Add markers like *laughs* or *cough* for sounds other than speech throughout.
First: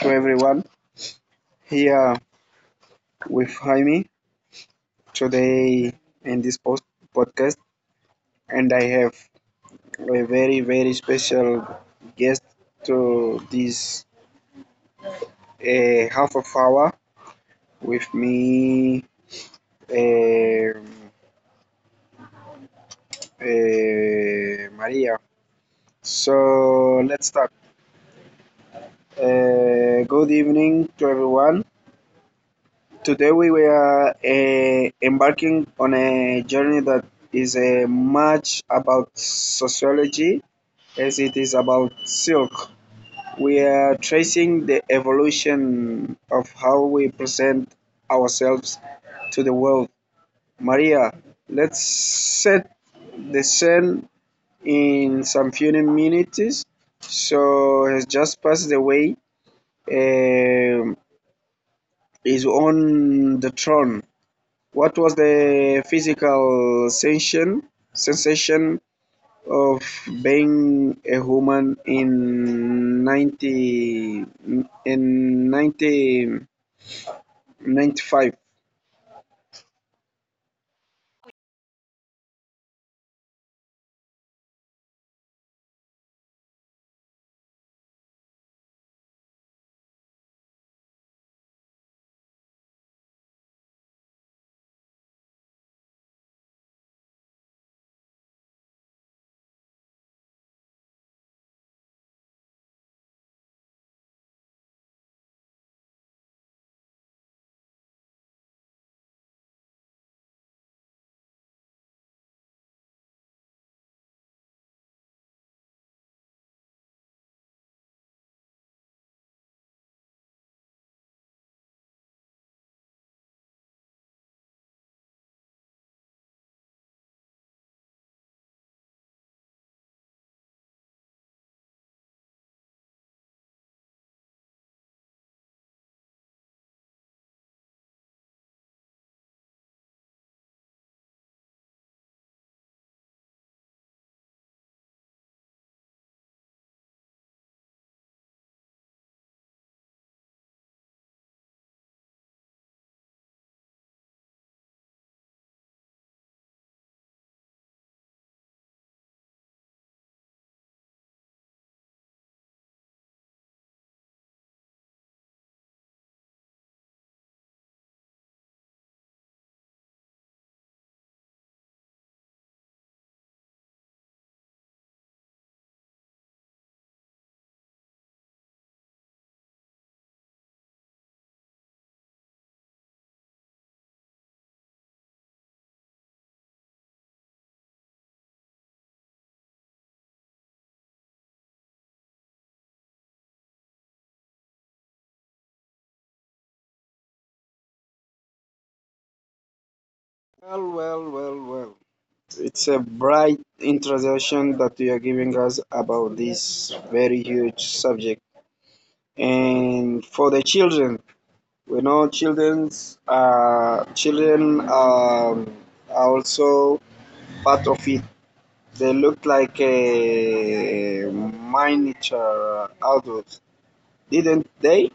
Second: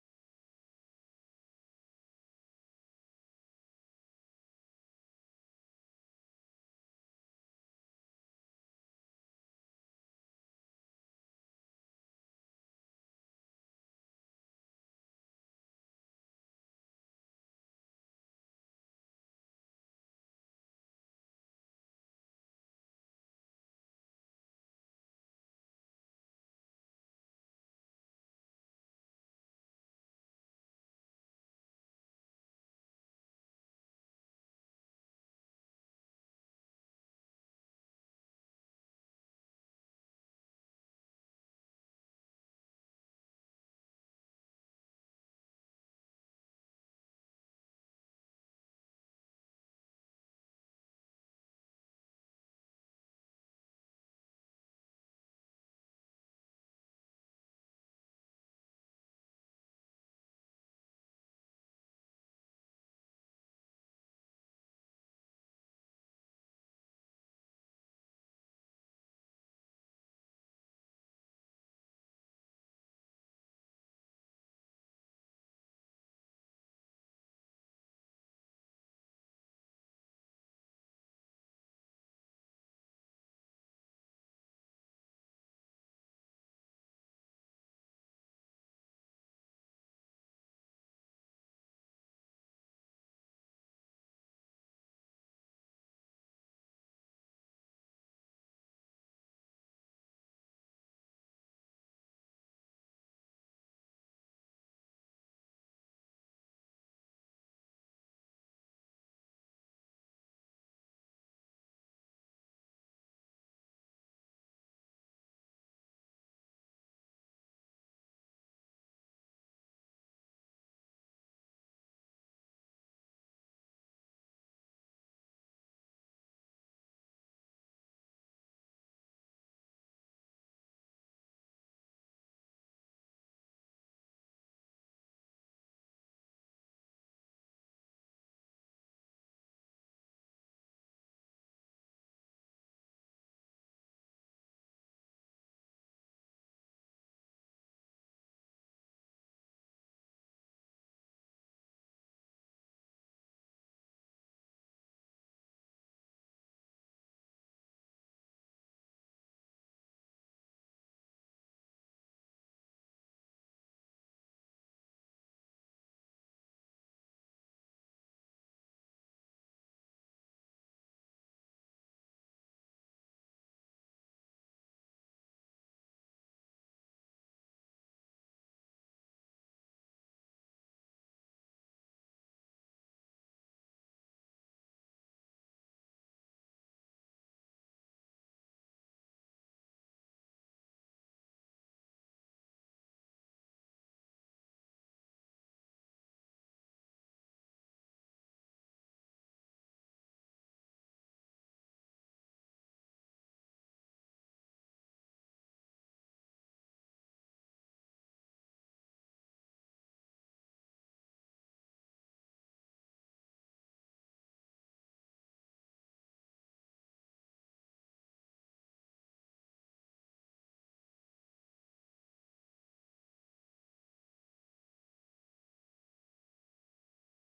to everyone here with Jaime today in this post podcast, and I have a very, very special guest to this half of hour with me, um Maria. So let's start. Good evening to everyone. Today we were embarking on a journey that is much about sociology as it is about silk. We are tracing the evolution of how we present ourselves to the world. Maria, let's set the scene in some few minutes. So has just passed away. Um is on the throne. What was the physical sensation of being a human in 1995? Well, well, well, well. It's a bright introduction that you are giving us about this very huge subject. And for the children, we know children are also part of it. They looked like a miniature adults, didn't they?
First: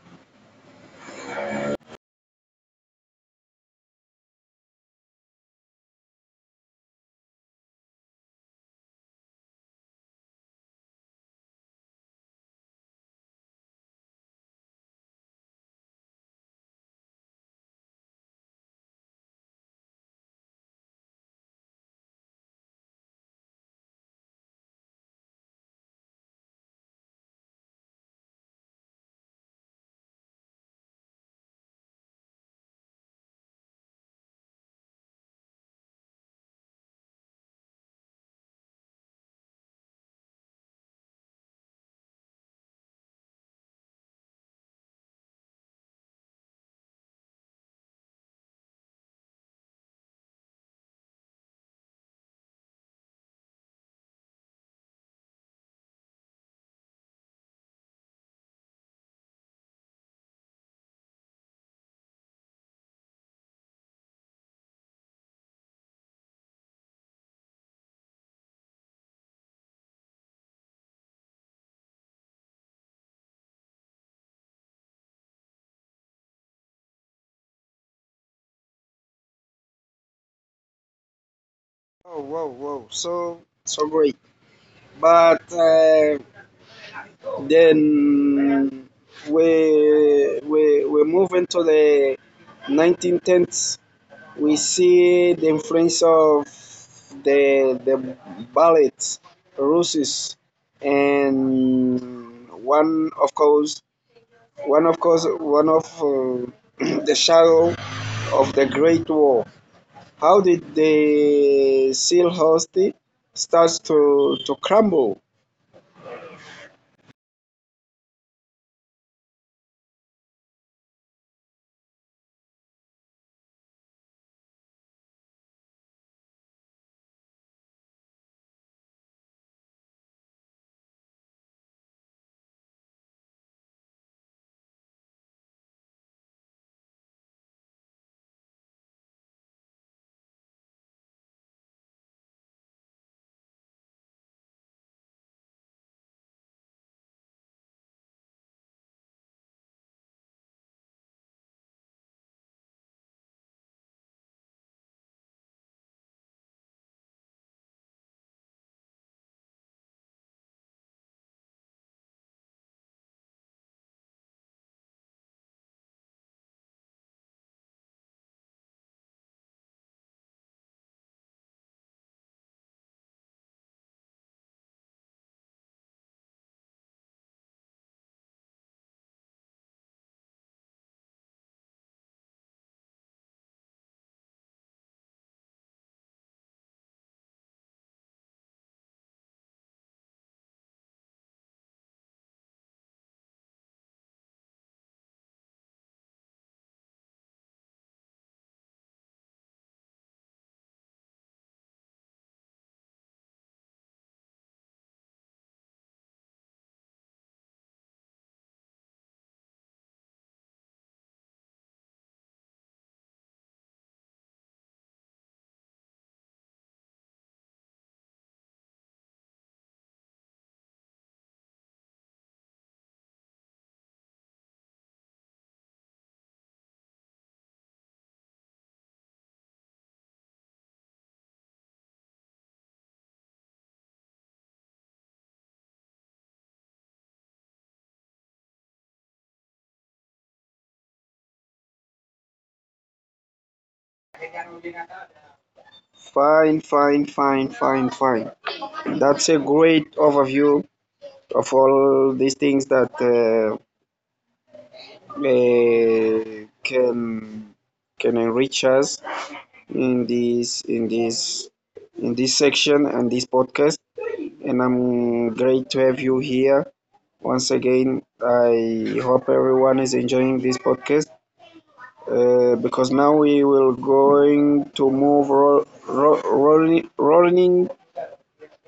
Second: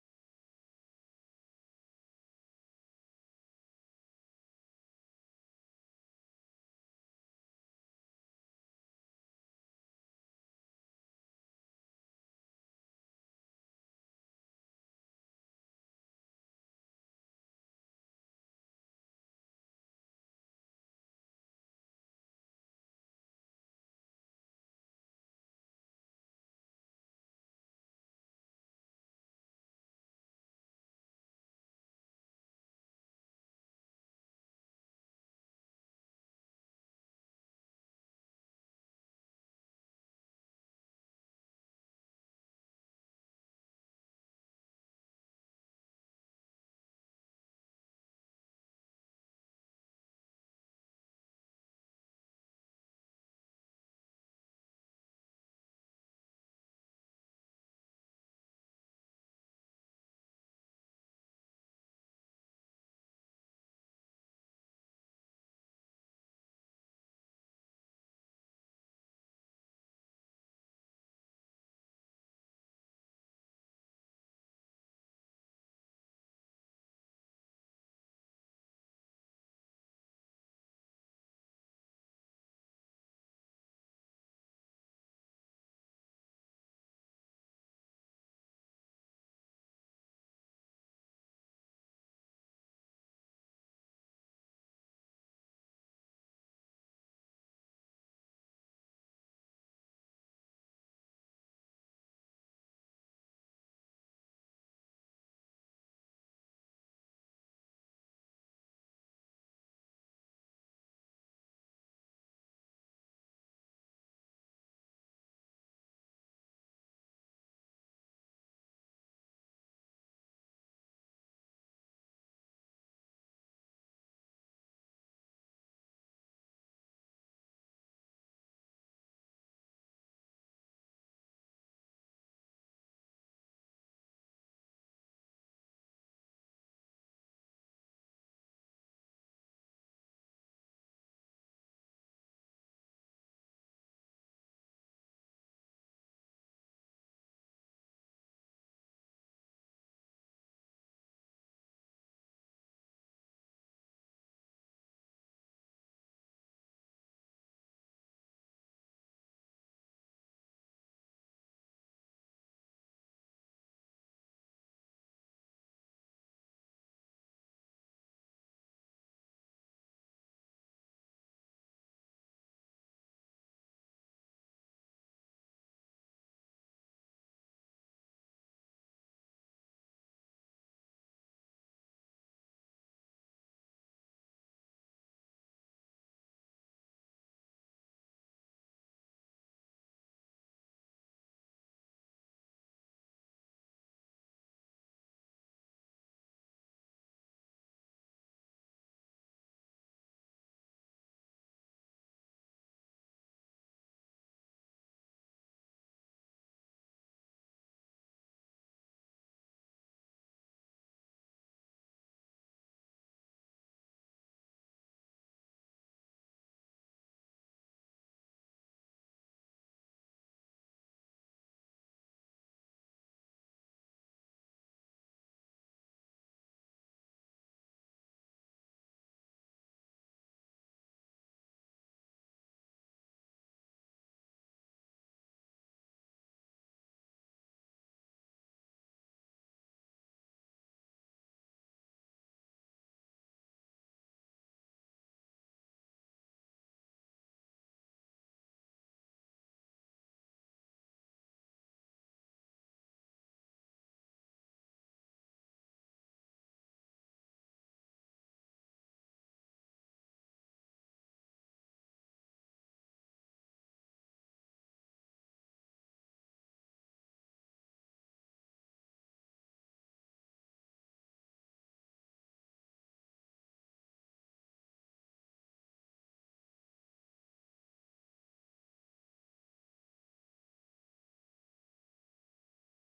Oh, wow, wow. So, so great. But then we move into the 1910s. We see the influence of the ballet, Russes, and one, of course, one of course one of *clears throat* the shadow of the Great War. How did the seal Hosty starts to crumble? Fine, fine, fine, fine, fine. That's a great overview of all these things that uh, can can enrich us in this in this in this section and this podcast. And I'm great to have you here. Once again, I hope everyone is enjoying this podcast because now we will going to move rolling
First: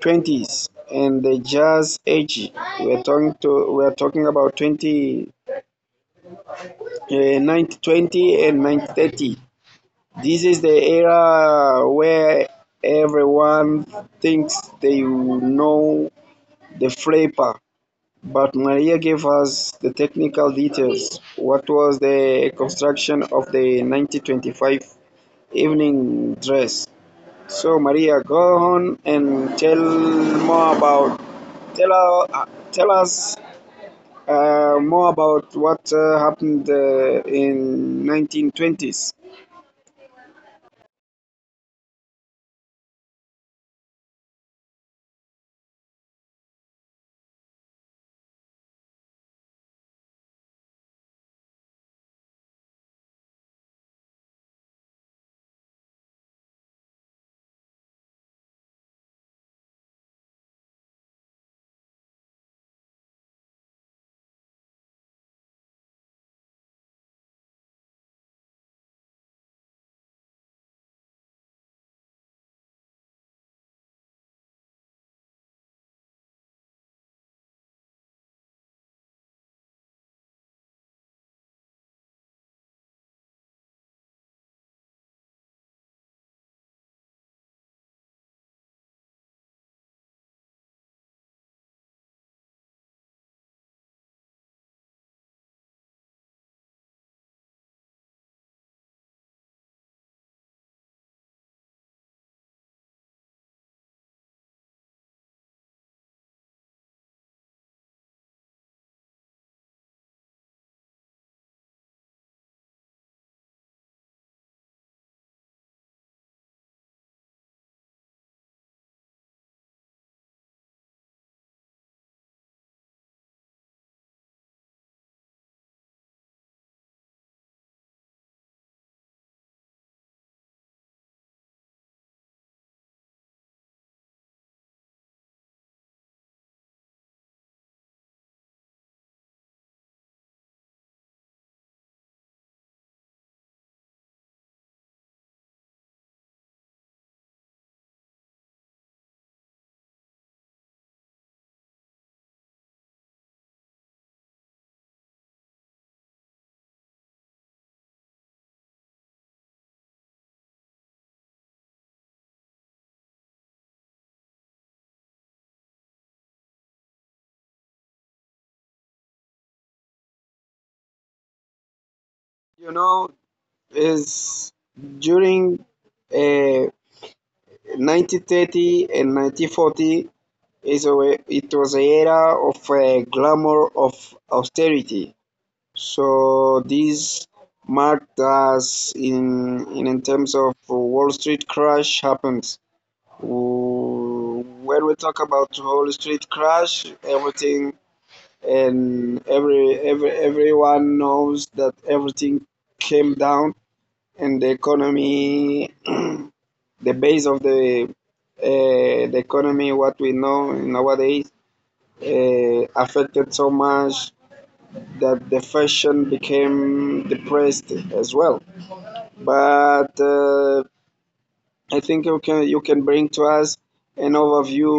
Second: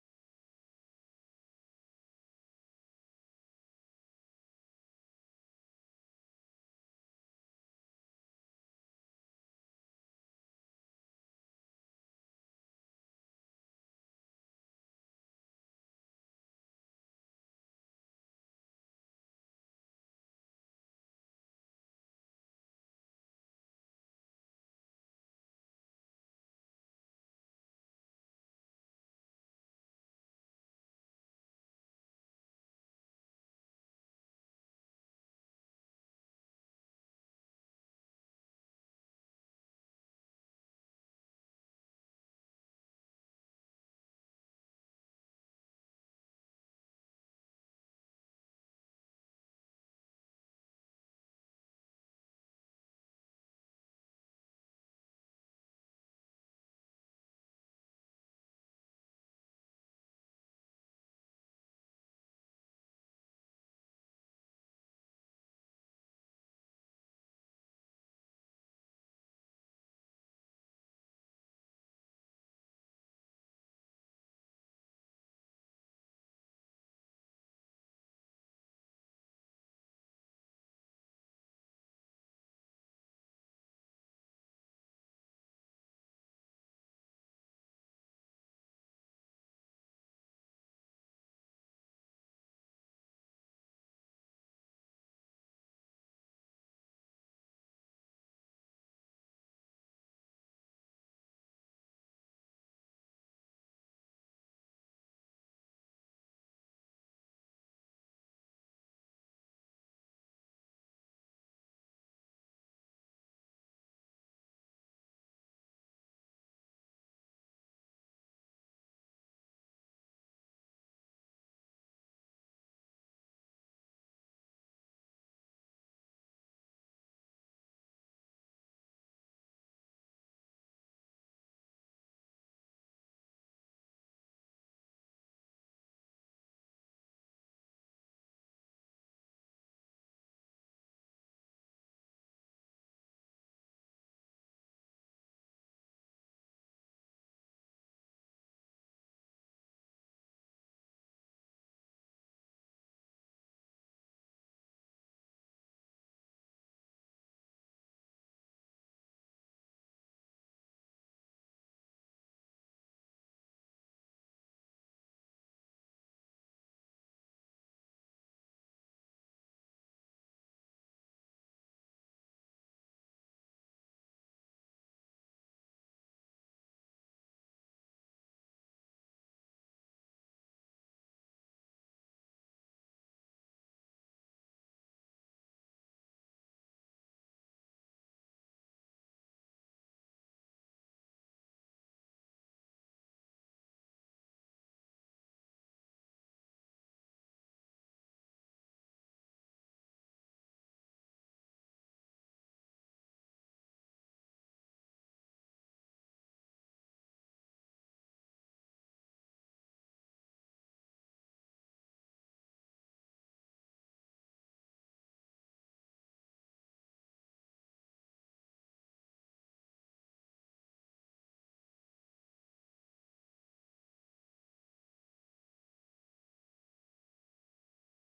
20s and the jazz age. We are talking about 1920 and 1930. This is the era where everyone thinks they know the flapper. But Maria gave us the technical details: what was the construction of the 1925 evening dress. So Maria, go on and tell more about tell uh, tell us more about what happened in 1920s. You know, is during uh, 1930 and 1940. It was the era of the glamour of austerity, so this marked us in terms of Wall Street crash happens. W- When we talk about Wall Street crash, everything and everyone knows that everything came down and the economy, *clears throat* the base of the economy, what we know nowadays affected so much that the fashion became depressed as well. But I think you can bring to us an overview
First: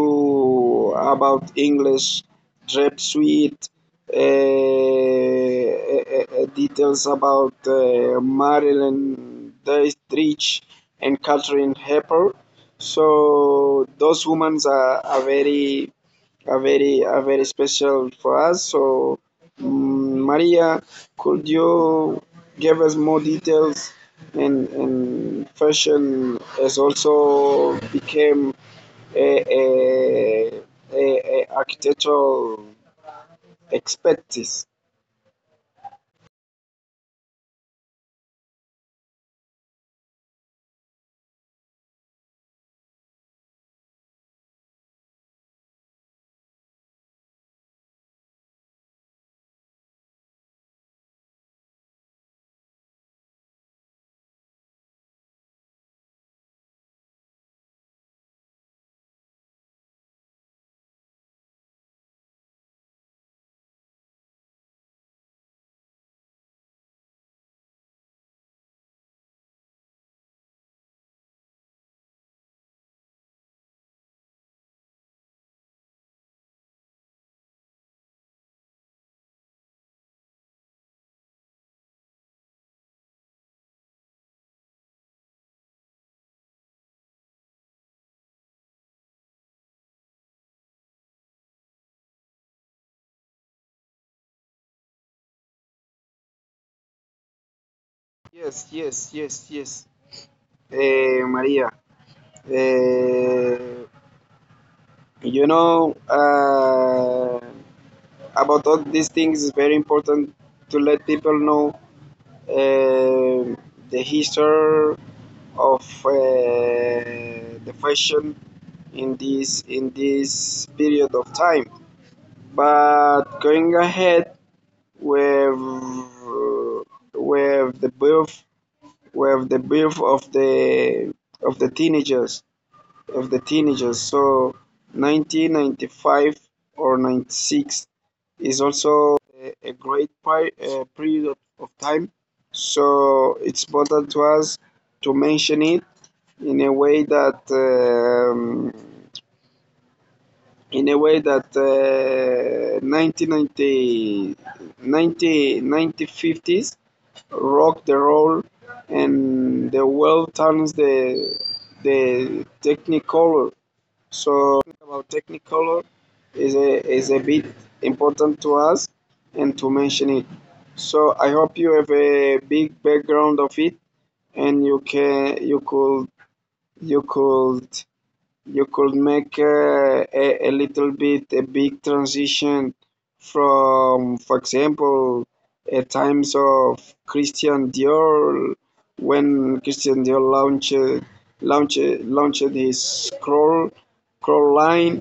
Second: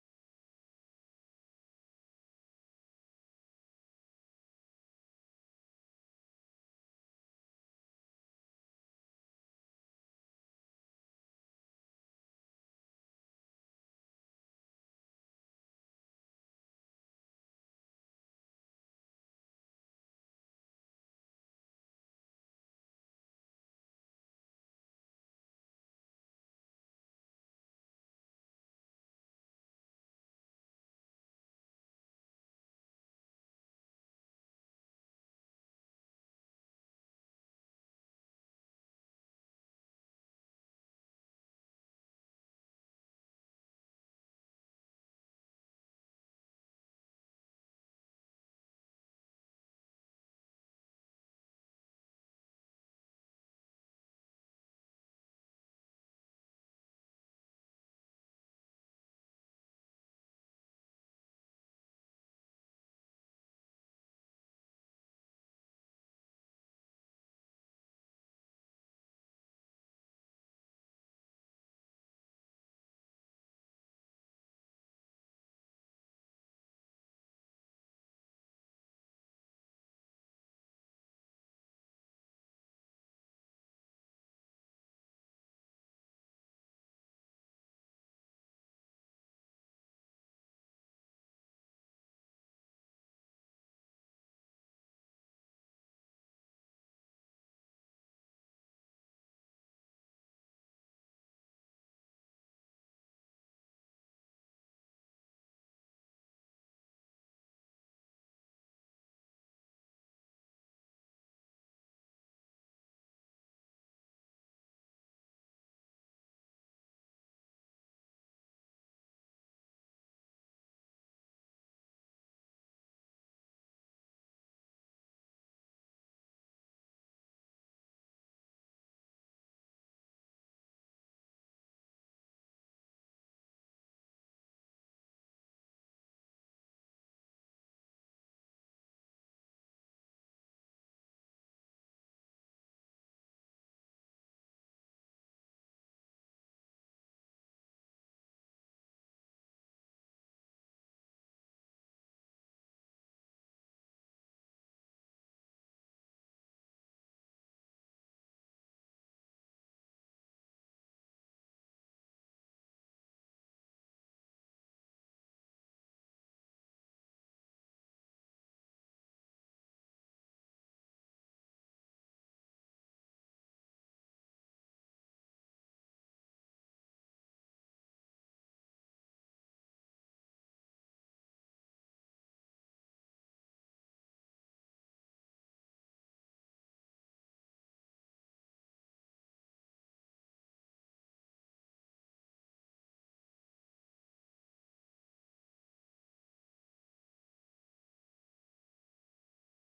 about English drape suite, uh, uh, details about Marilyn Dietrich and Catherine Hepper. So those women are very, are very special for us. So, Maria, could you give us more details? And fashion has also became a, a, a architectural expertise. Yes, yes, yes, yes. Eh, Maria, eh, you know about all these things is very important to let people know um the history of the fashion in this period of time. But going ahead with with the birth with the birth of the of the teenagers, of the teenagers. So 1995 or 96 is also a great period of time. So it's important to us to mention it in a way that 1990 rock the role and the world turns the technicolor, so talking about Technicolor is a bit important to us and to mention it. So I hope you have a big background of it and you can you could you could you could make a little bit a big transition from, for example, a times of Christian Dior when Christian Dior launched launched his scroll line.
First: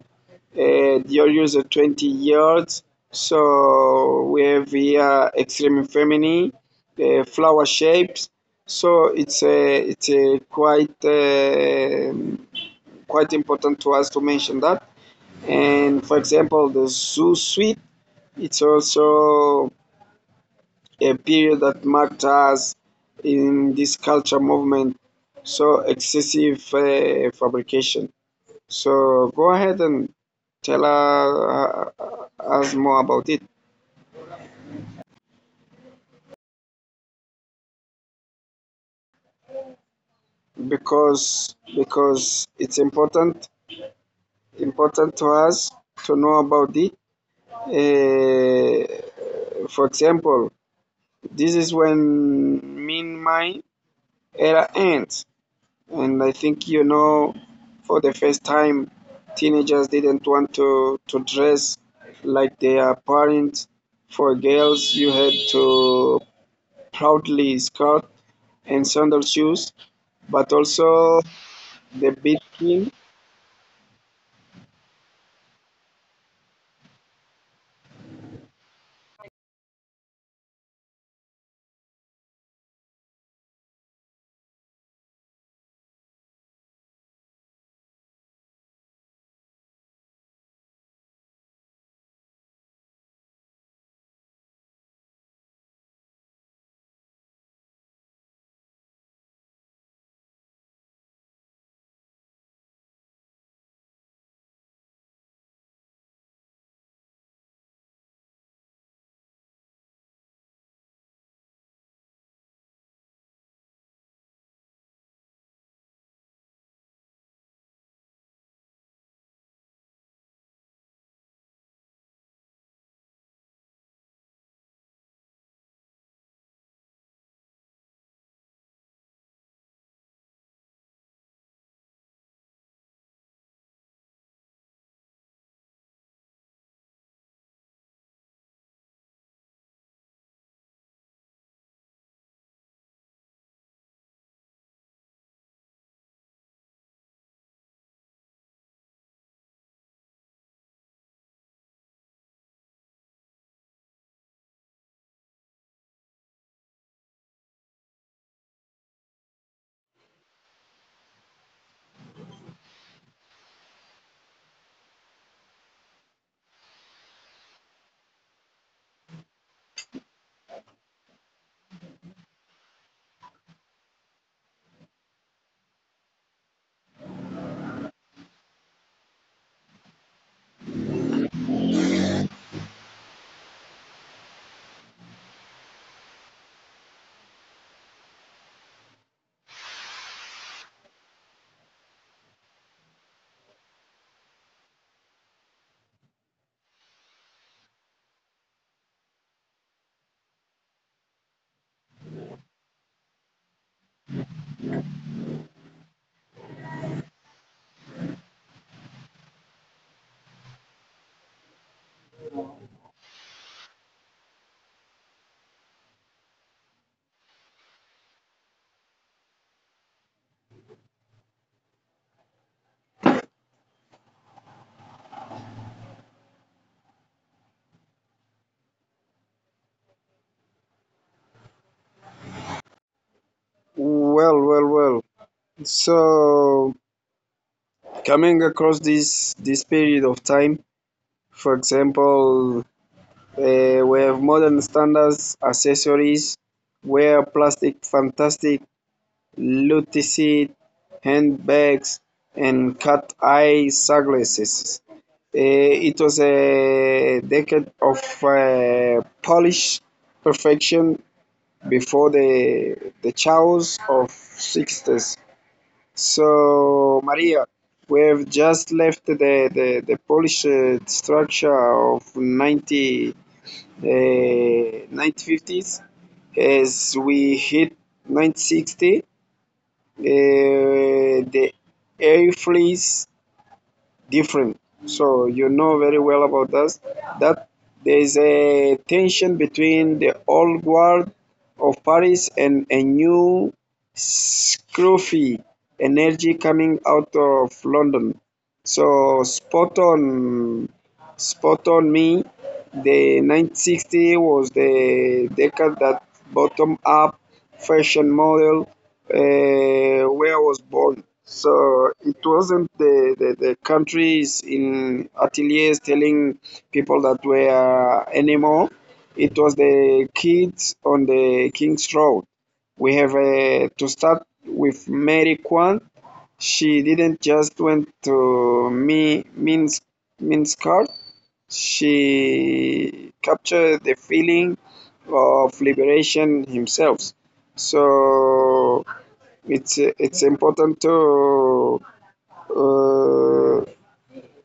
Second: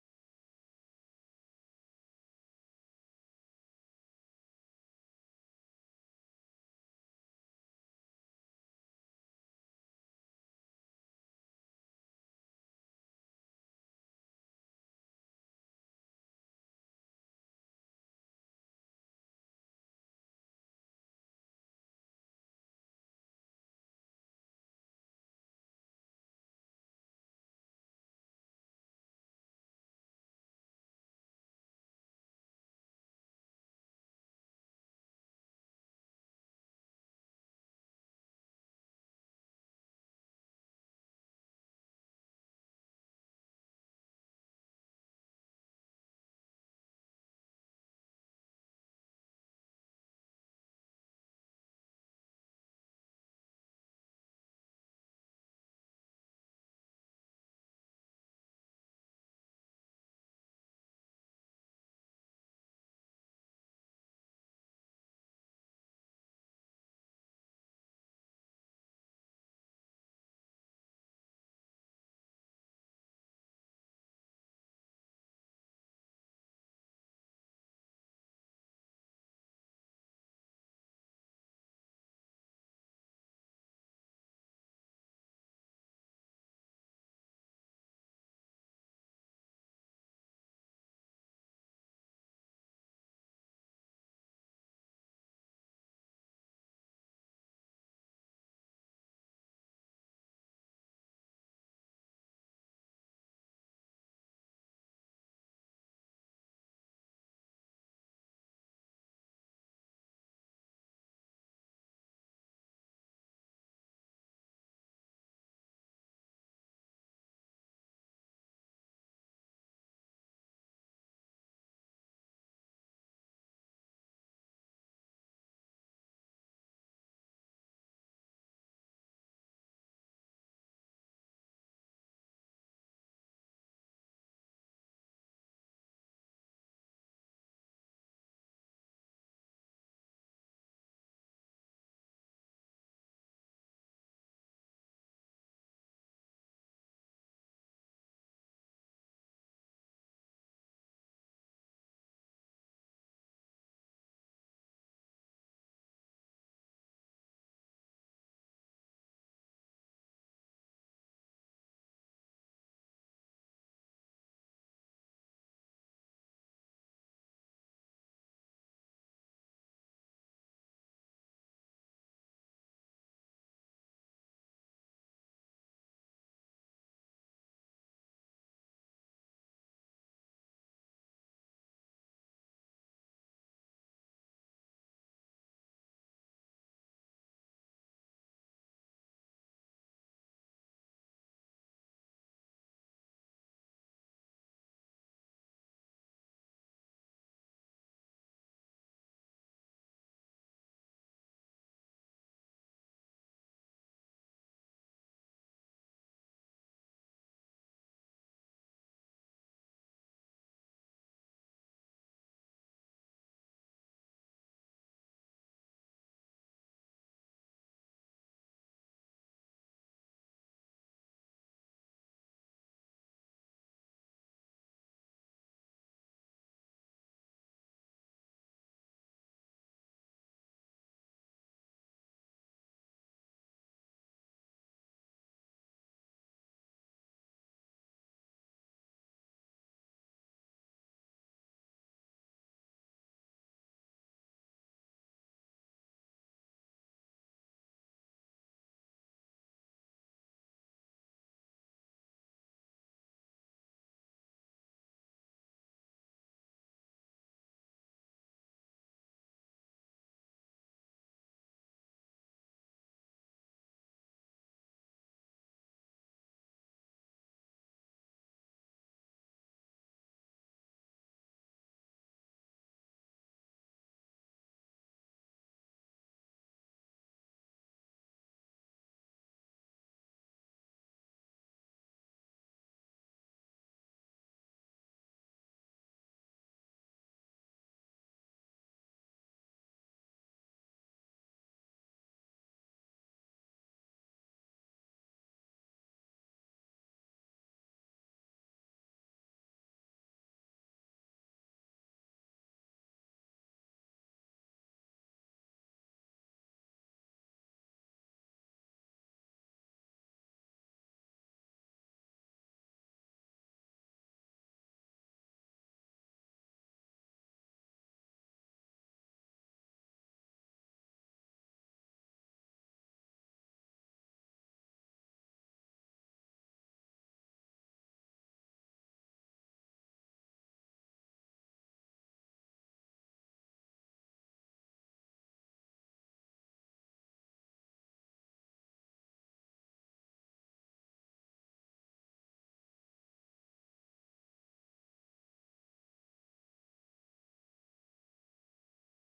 Dior used 20 yards. So we have here extreme feminine, flower shapes. So it's a quite. Quite important to us to mention that. And for example, the Zoo Suite, it's also a period that marked us in this culture movement. So excessive fabrication. So go ahead and tell us more about it because it's important to us to know about it. Uh, for example, this is when Min Mai era ends, and I think for the first time, teenagers didn't want to dress like their parents. For girls, you had to proudly skirt and sandal shoes, but also the beating. Well, well, well. So coming across this period of time, for example, eh, we have modern standards, accessories, wear plastic, fantastic, luticide, handbags, and cat eye sunglasses. Eh, it was a decade of Polish perfection before the chaos of 60s. So, Maria, we have just left the Polish structure of 90 uh, 1950s. As we hit 1960, the air flees different. So you know very well about that. That there is a tension between the old guard of Paris and a new scruffy energy coming out of London. So spot on, spot on me. The 960 was the decade that bottom-up fashion model uh, where I was born. So it wasn't the countries in ateliers telling people that were anymore. It was the kids on the King's Road. We have to start with Mary Quant. She didn't just went to me means means card, she captured the feeling of liberation himself. So it's important to uh,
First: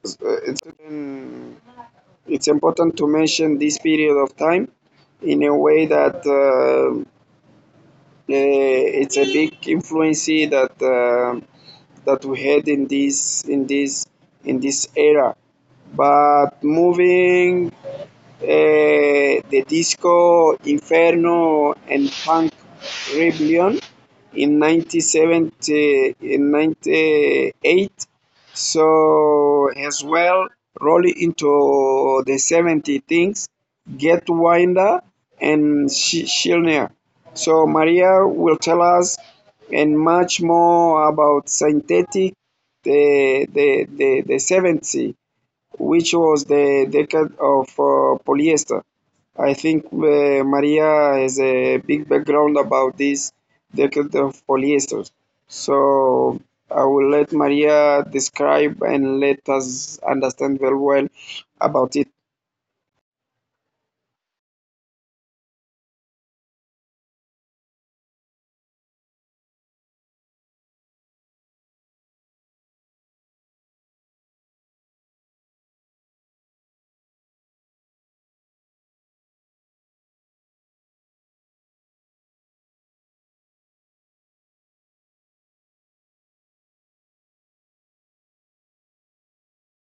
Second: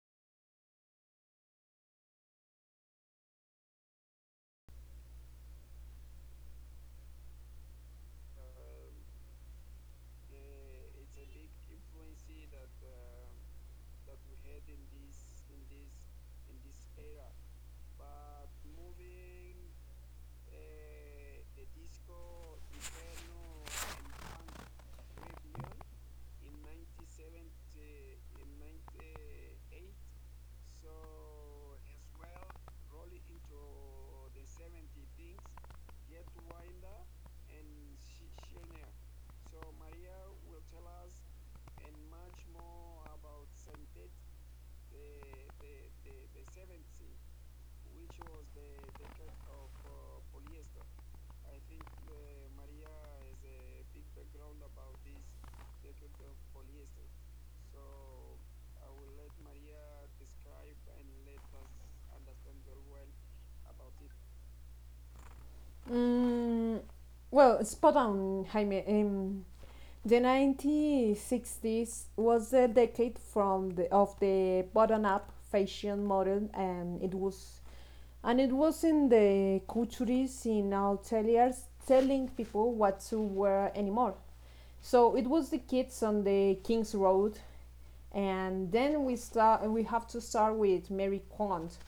it's it's important to mention this period of time in a way that it's a big influence that that we had in this era. But moving eh, the disco Inferno and Punk Rebellion in 1970, in so as well, roll into the 70 things, get winder and Schillner. So Maria will tell us and much more about synthetic the 70, which was the decade of polyester. I think Maria has a big background about this decade of polyester. So I will let Maria describe and let us understand very well about it. Mm, well, spot on, Jaime. The 1960s was a decade of the bottom-up fashion model, and it was in the couturiers in ateliers telling people what to wear anymore. So it was the kids on the King's Road, and then we start. We have to start with Mary Quant.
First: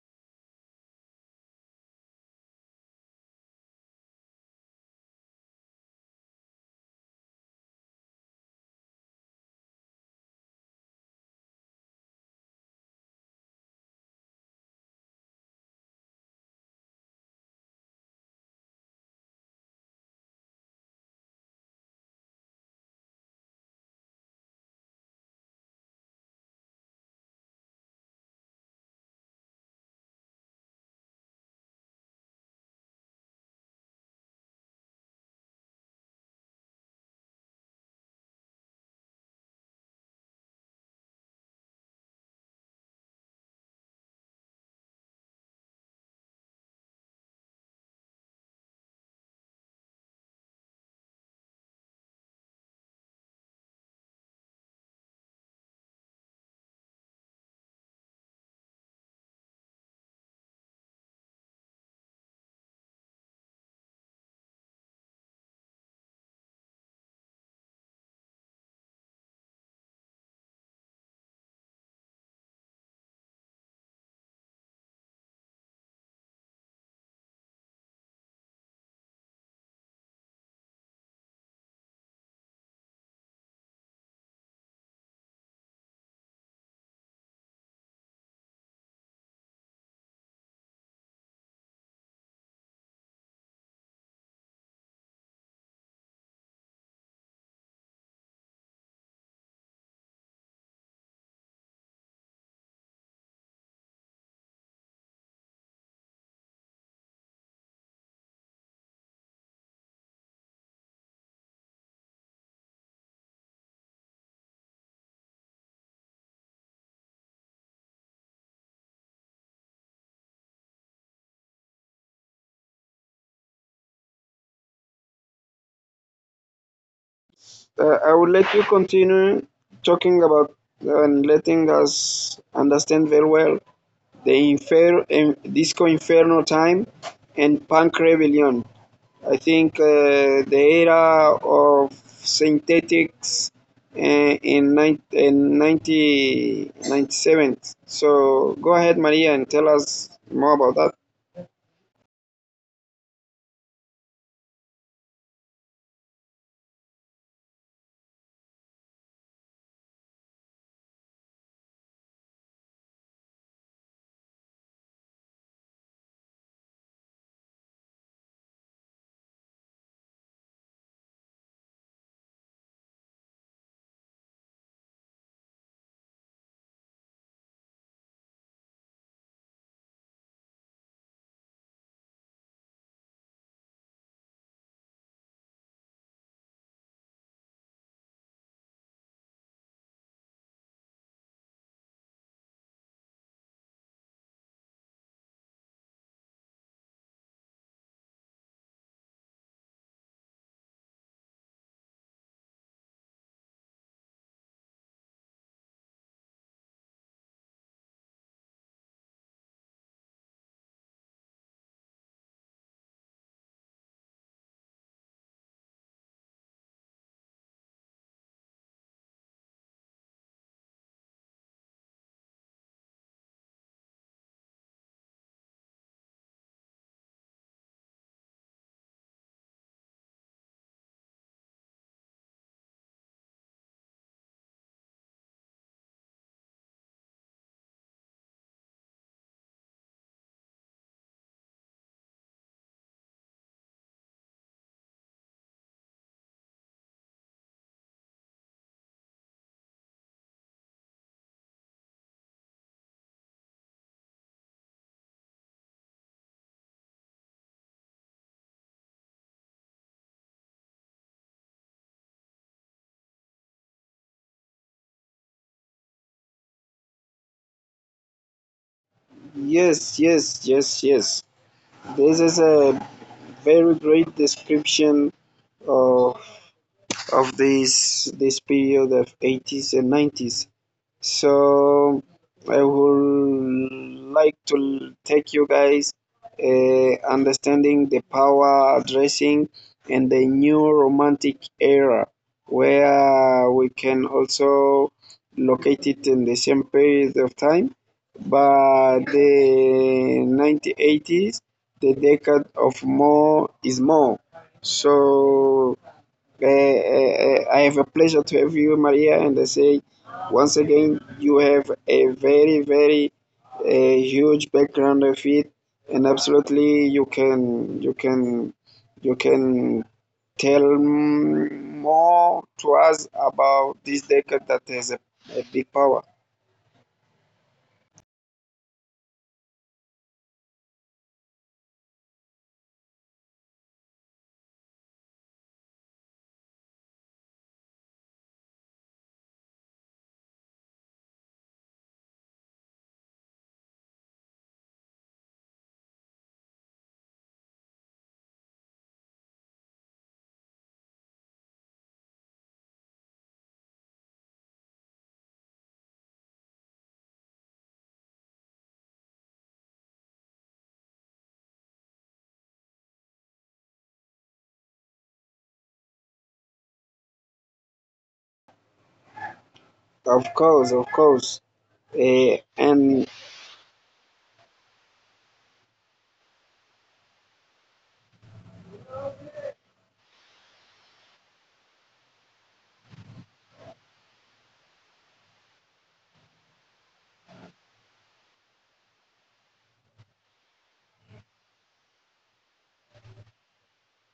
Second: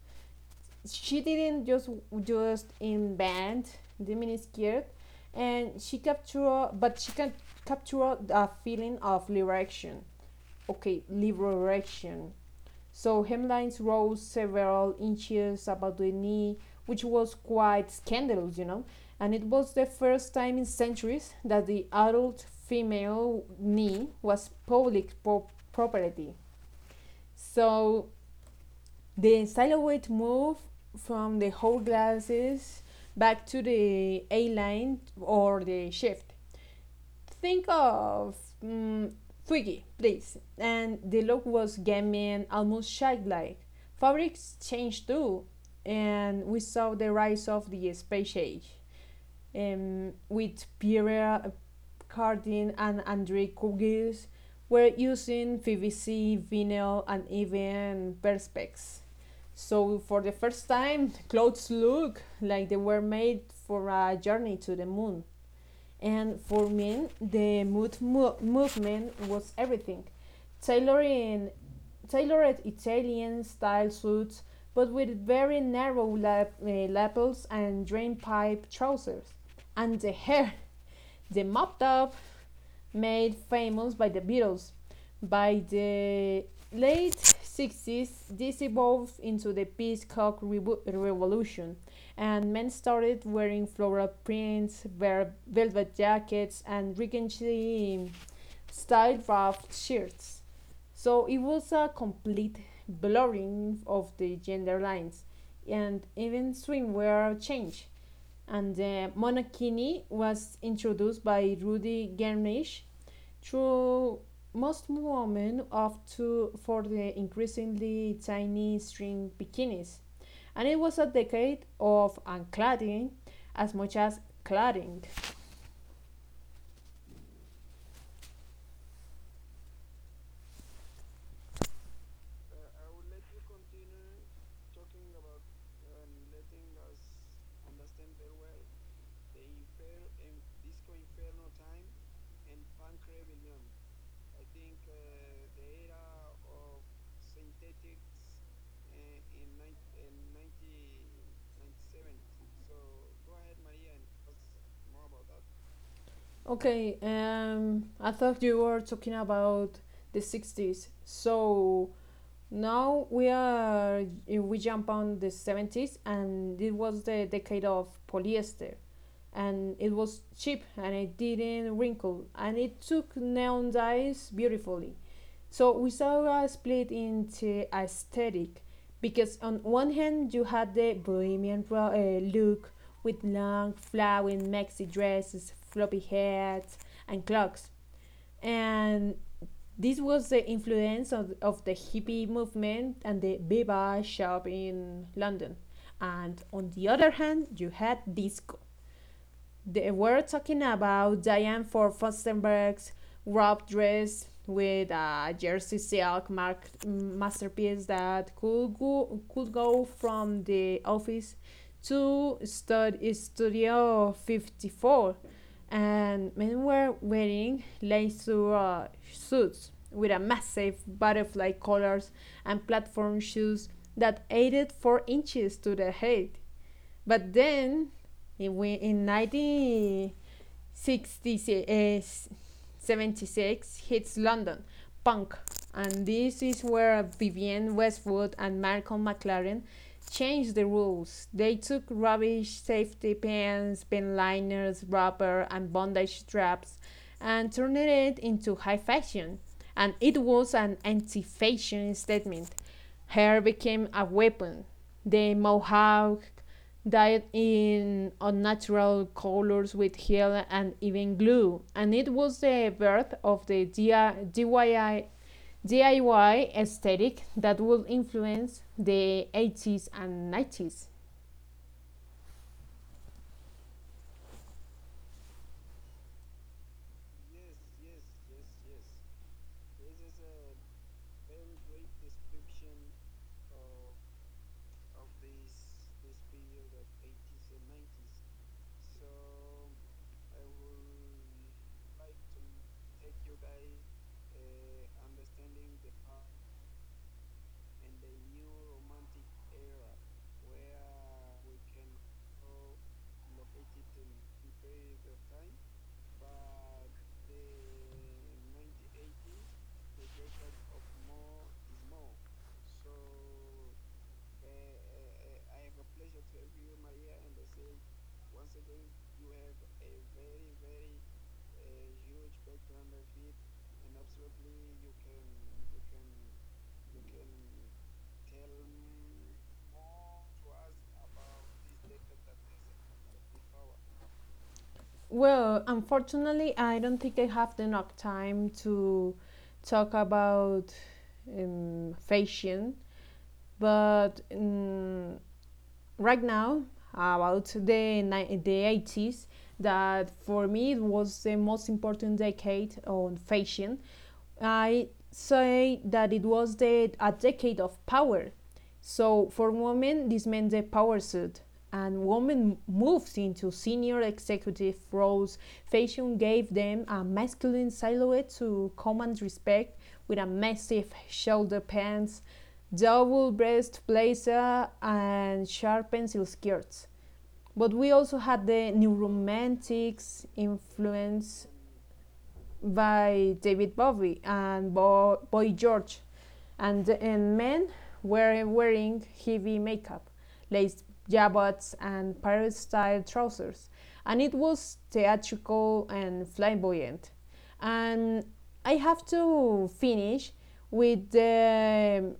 She didn't just invent the miniskirt, and but she can capture the feeling of liberation. Okay, liberation. So hemlines rose several inches above the knee, which was quite scandalous, you know. And it was the first time in centuries that the adult female knee was property. So the silhouette moved from the whole glasses back to the A line or the shift. Think of mm, Twiggy, please. And the look was gammy and almost childlike. Fabrics changed too, and we saw the rise of the space age with Pierre Cardin and Andre Kugis were using PVC, vinyl, and even perspex. So for the first time, clothes look like they were made for a journey to the moon. And for me, the movement was everything. Tailoring Tailored Italian style suits, but with very narrow lapels and drainpipe trousers. And the hair, *laughs* the mop top, made famous by the Beatles. By the late 60s, this evolved into the Revolution, and men started wearing floral prints, velvet jackets, and rickety style rough shirts. So it was a complete blurring of the gender lines, and even swimwear changed. And the monokini was introduced by Rudy Gernish through most women opt to for the increasingly tiny string bikinis, and it was a decade of uncladding as much as cladding. I will let you continue talking about and letting us understand very well the disco inferno time and punk rebellion. I think the era of synthetics uh, in, nine in 90, so go ahead, Maria, and tell us more about that. Okay, I thought you were talking about the 60s. So now we jump on the 70s, and it was the decade of polyester, and it was cheap, and it didn't wrinkle, and it took neon dyes beautifully. So we saw a split into aesthetic, because on one hand you had the bohemian look with long flowing maxi dresses, floppy hats, and clocks, and this was the influence of the hippie movement and the Bebop shop in London. And on the other hand, you had disco. They were talking about Diane Ford Fostenberg's wrap dress, with a jersey silk mark masterpiece that could go from the office to Studio 54. And men were wearing lace suits with a massive butterfly collars and platform shoes that added 4 inches to their height. But then, in 1976, hits London, punk. And this is where Vivienne Westwood and Malcolm McLaren changed the rules. They took rubbish safety pins, pin liners, rubber, and bondage straps, and turned it into high fashion. And it was an anti fashion statement. Hair became a weapon. The mohawk, dyed in unnatural colors with gel and even glue, and it was the birth of the DIY aesthetic that would influence the 80s and 90s. Yes, yes, yes, yes. This is a very great description of, of this this period of 80s and 90s. So I would like to take you guys understanding the power dressing and the new romantic era where we can also locate it in the same period of time, but the 1980s, the decade of more is more. So I have a pleasure to have you, Maria, and I say once again, you have a very, very huge background of it, and absolutely you can tell more to us about this decade that has a big power. Well, unfortunately, I don't think I have enough time to talk about fashion, but right now about the 80s, that for me it was the most important decade on fashion. I say that it was a decade of power. So for women, this meant the power suit, and women moved into senior executive roles. Fashion gave them a masculine silhouette to command respect, with a massive shoulder pants, double breast blazer, and sharp pencil skirts. But Of we course, also of had the course. new romantics And influence by David Bowie and Boy George, and men were wearing heavy makeup, lace jabots, and paris style trousers, and it was theatrical and flamboyant. And I have to finish with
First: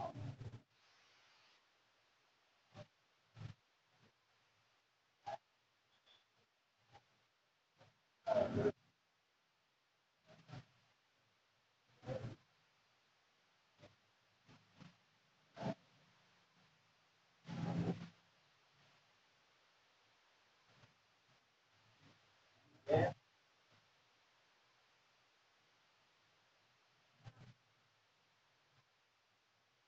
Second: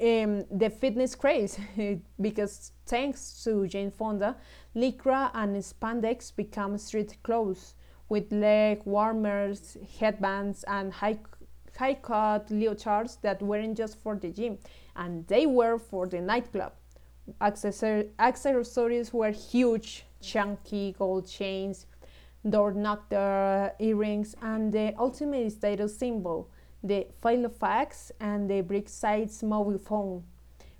the fitness craze *laughs* because thanks to Jane Fonda, lycra and spandex become street clothes, with leg warmers, headbands, and high cut leotards that weren't just for the gym, and they were for the nightclub. Accessor- Accessories were huge: chunky gold chains, door knocker earrings, and the ultimate status symbol, the Filofax and the Brick Sites mobile phone.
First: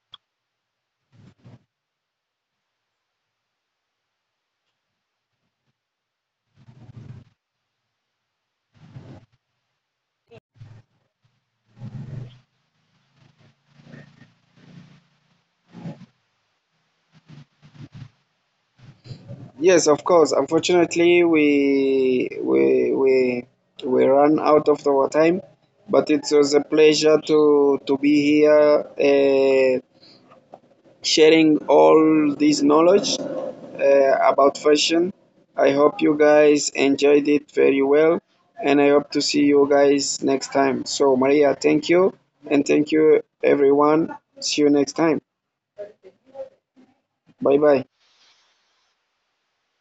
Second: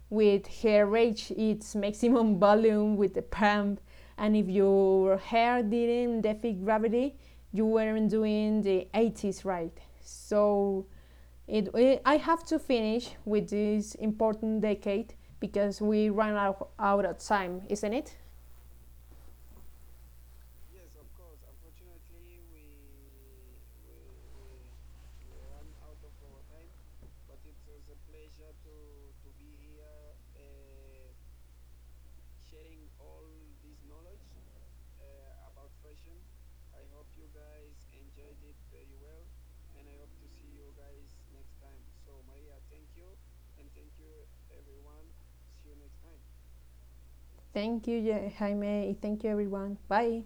With hair reach its maximum volume *laughs* with the pump, and if your hair didn't defy gravity, you weren't doing the 80s right. So I have to finish with this important decade because we out of time, isn't it? yes, of course. Unfortunately, we ran out of our time, but it was a pleasure to be here, sharing all this knowledge about fashion. I hope you guys enjoyed it very well, and I hope to see you guys next time. So, Maria, thank you, and thank you everyone. See you next time. Thank you, Bye bye. jaime, thank you everyone, bye.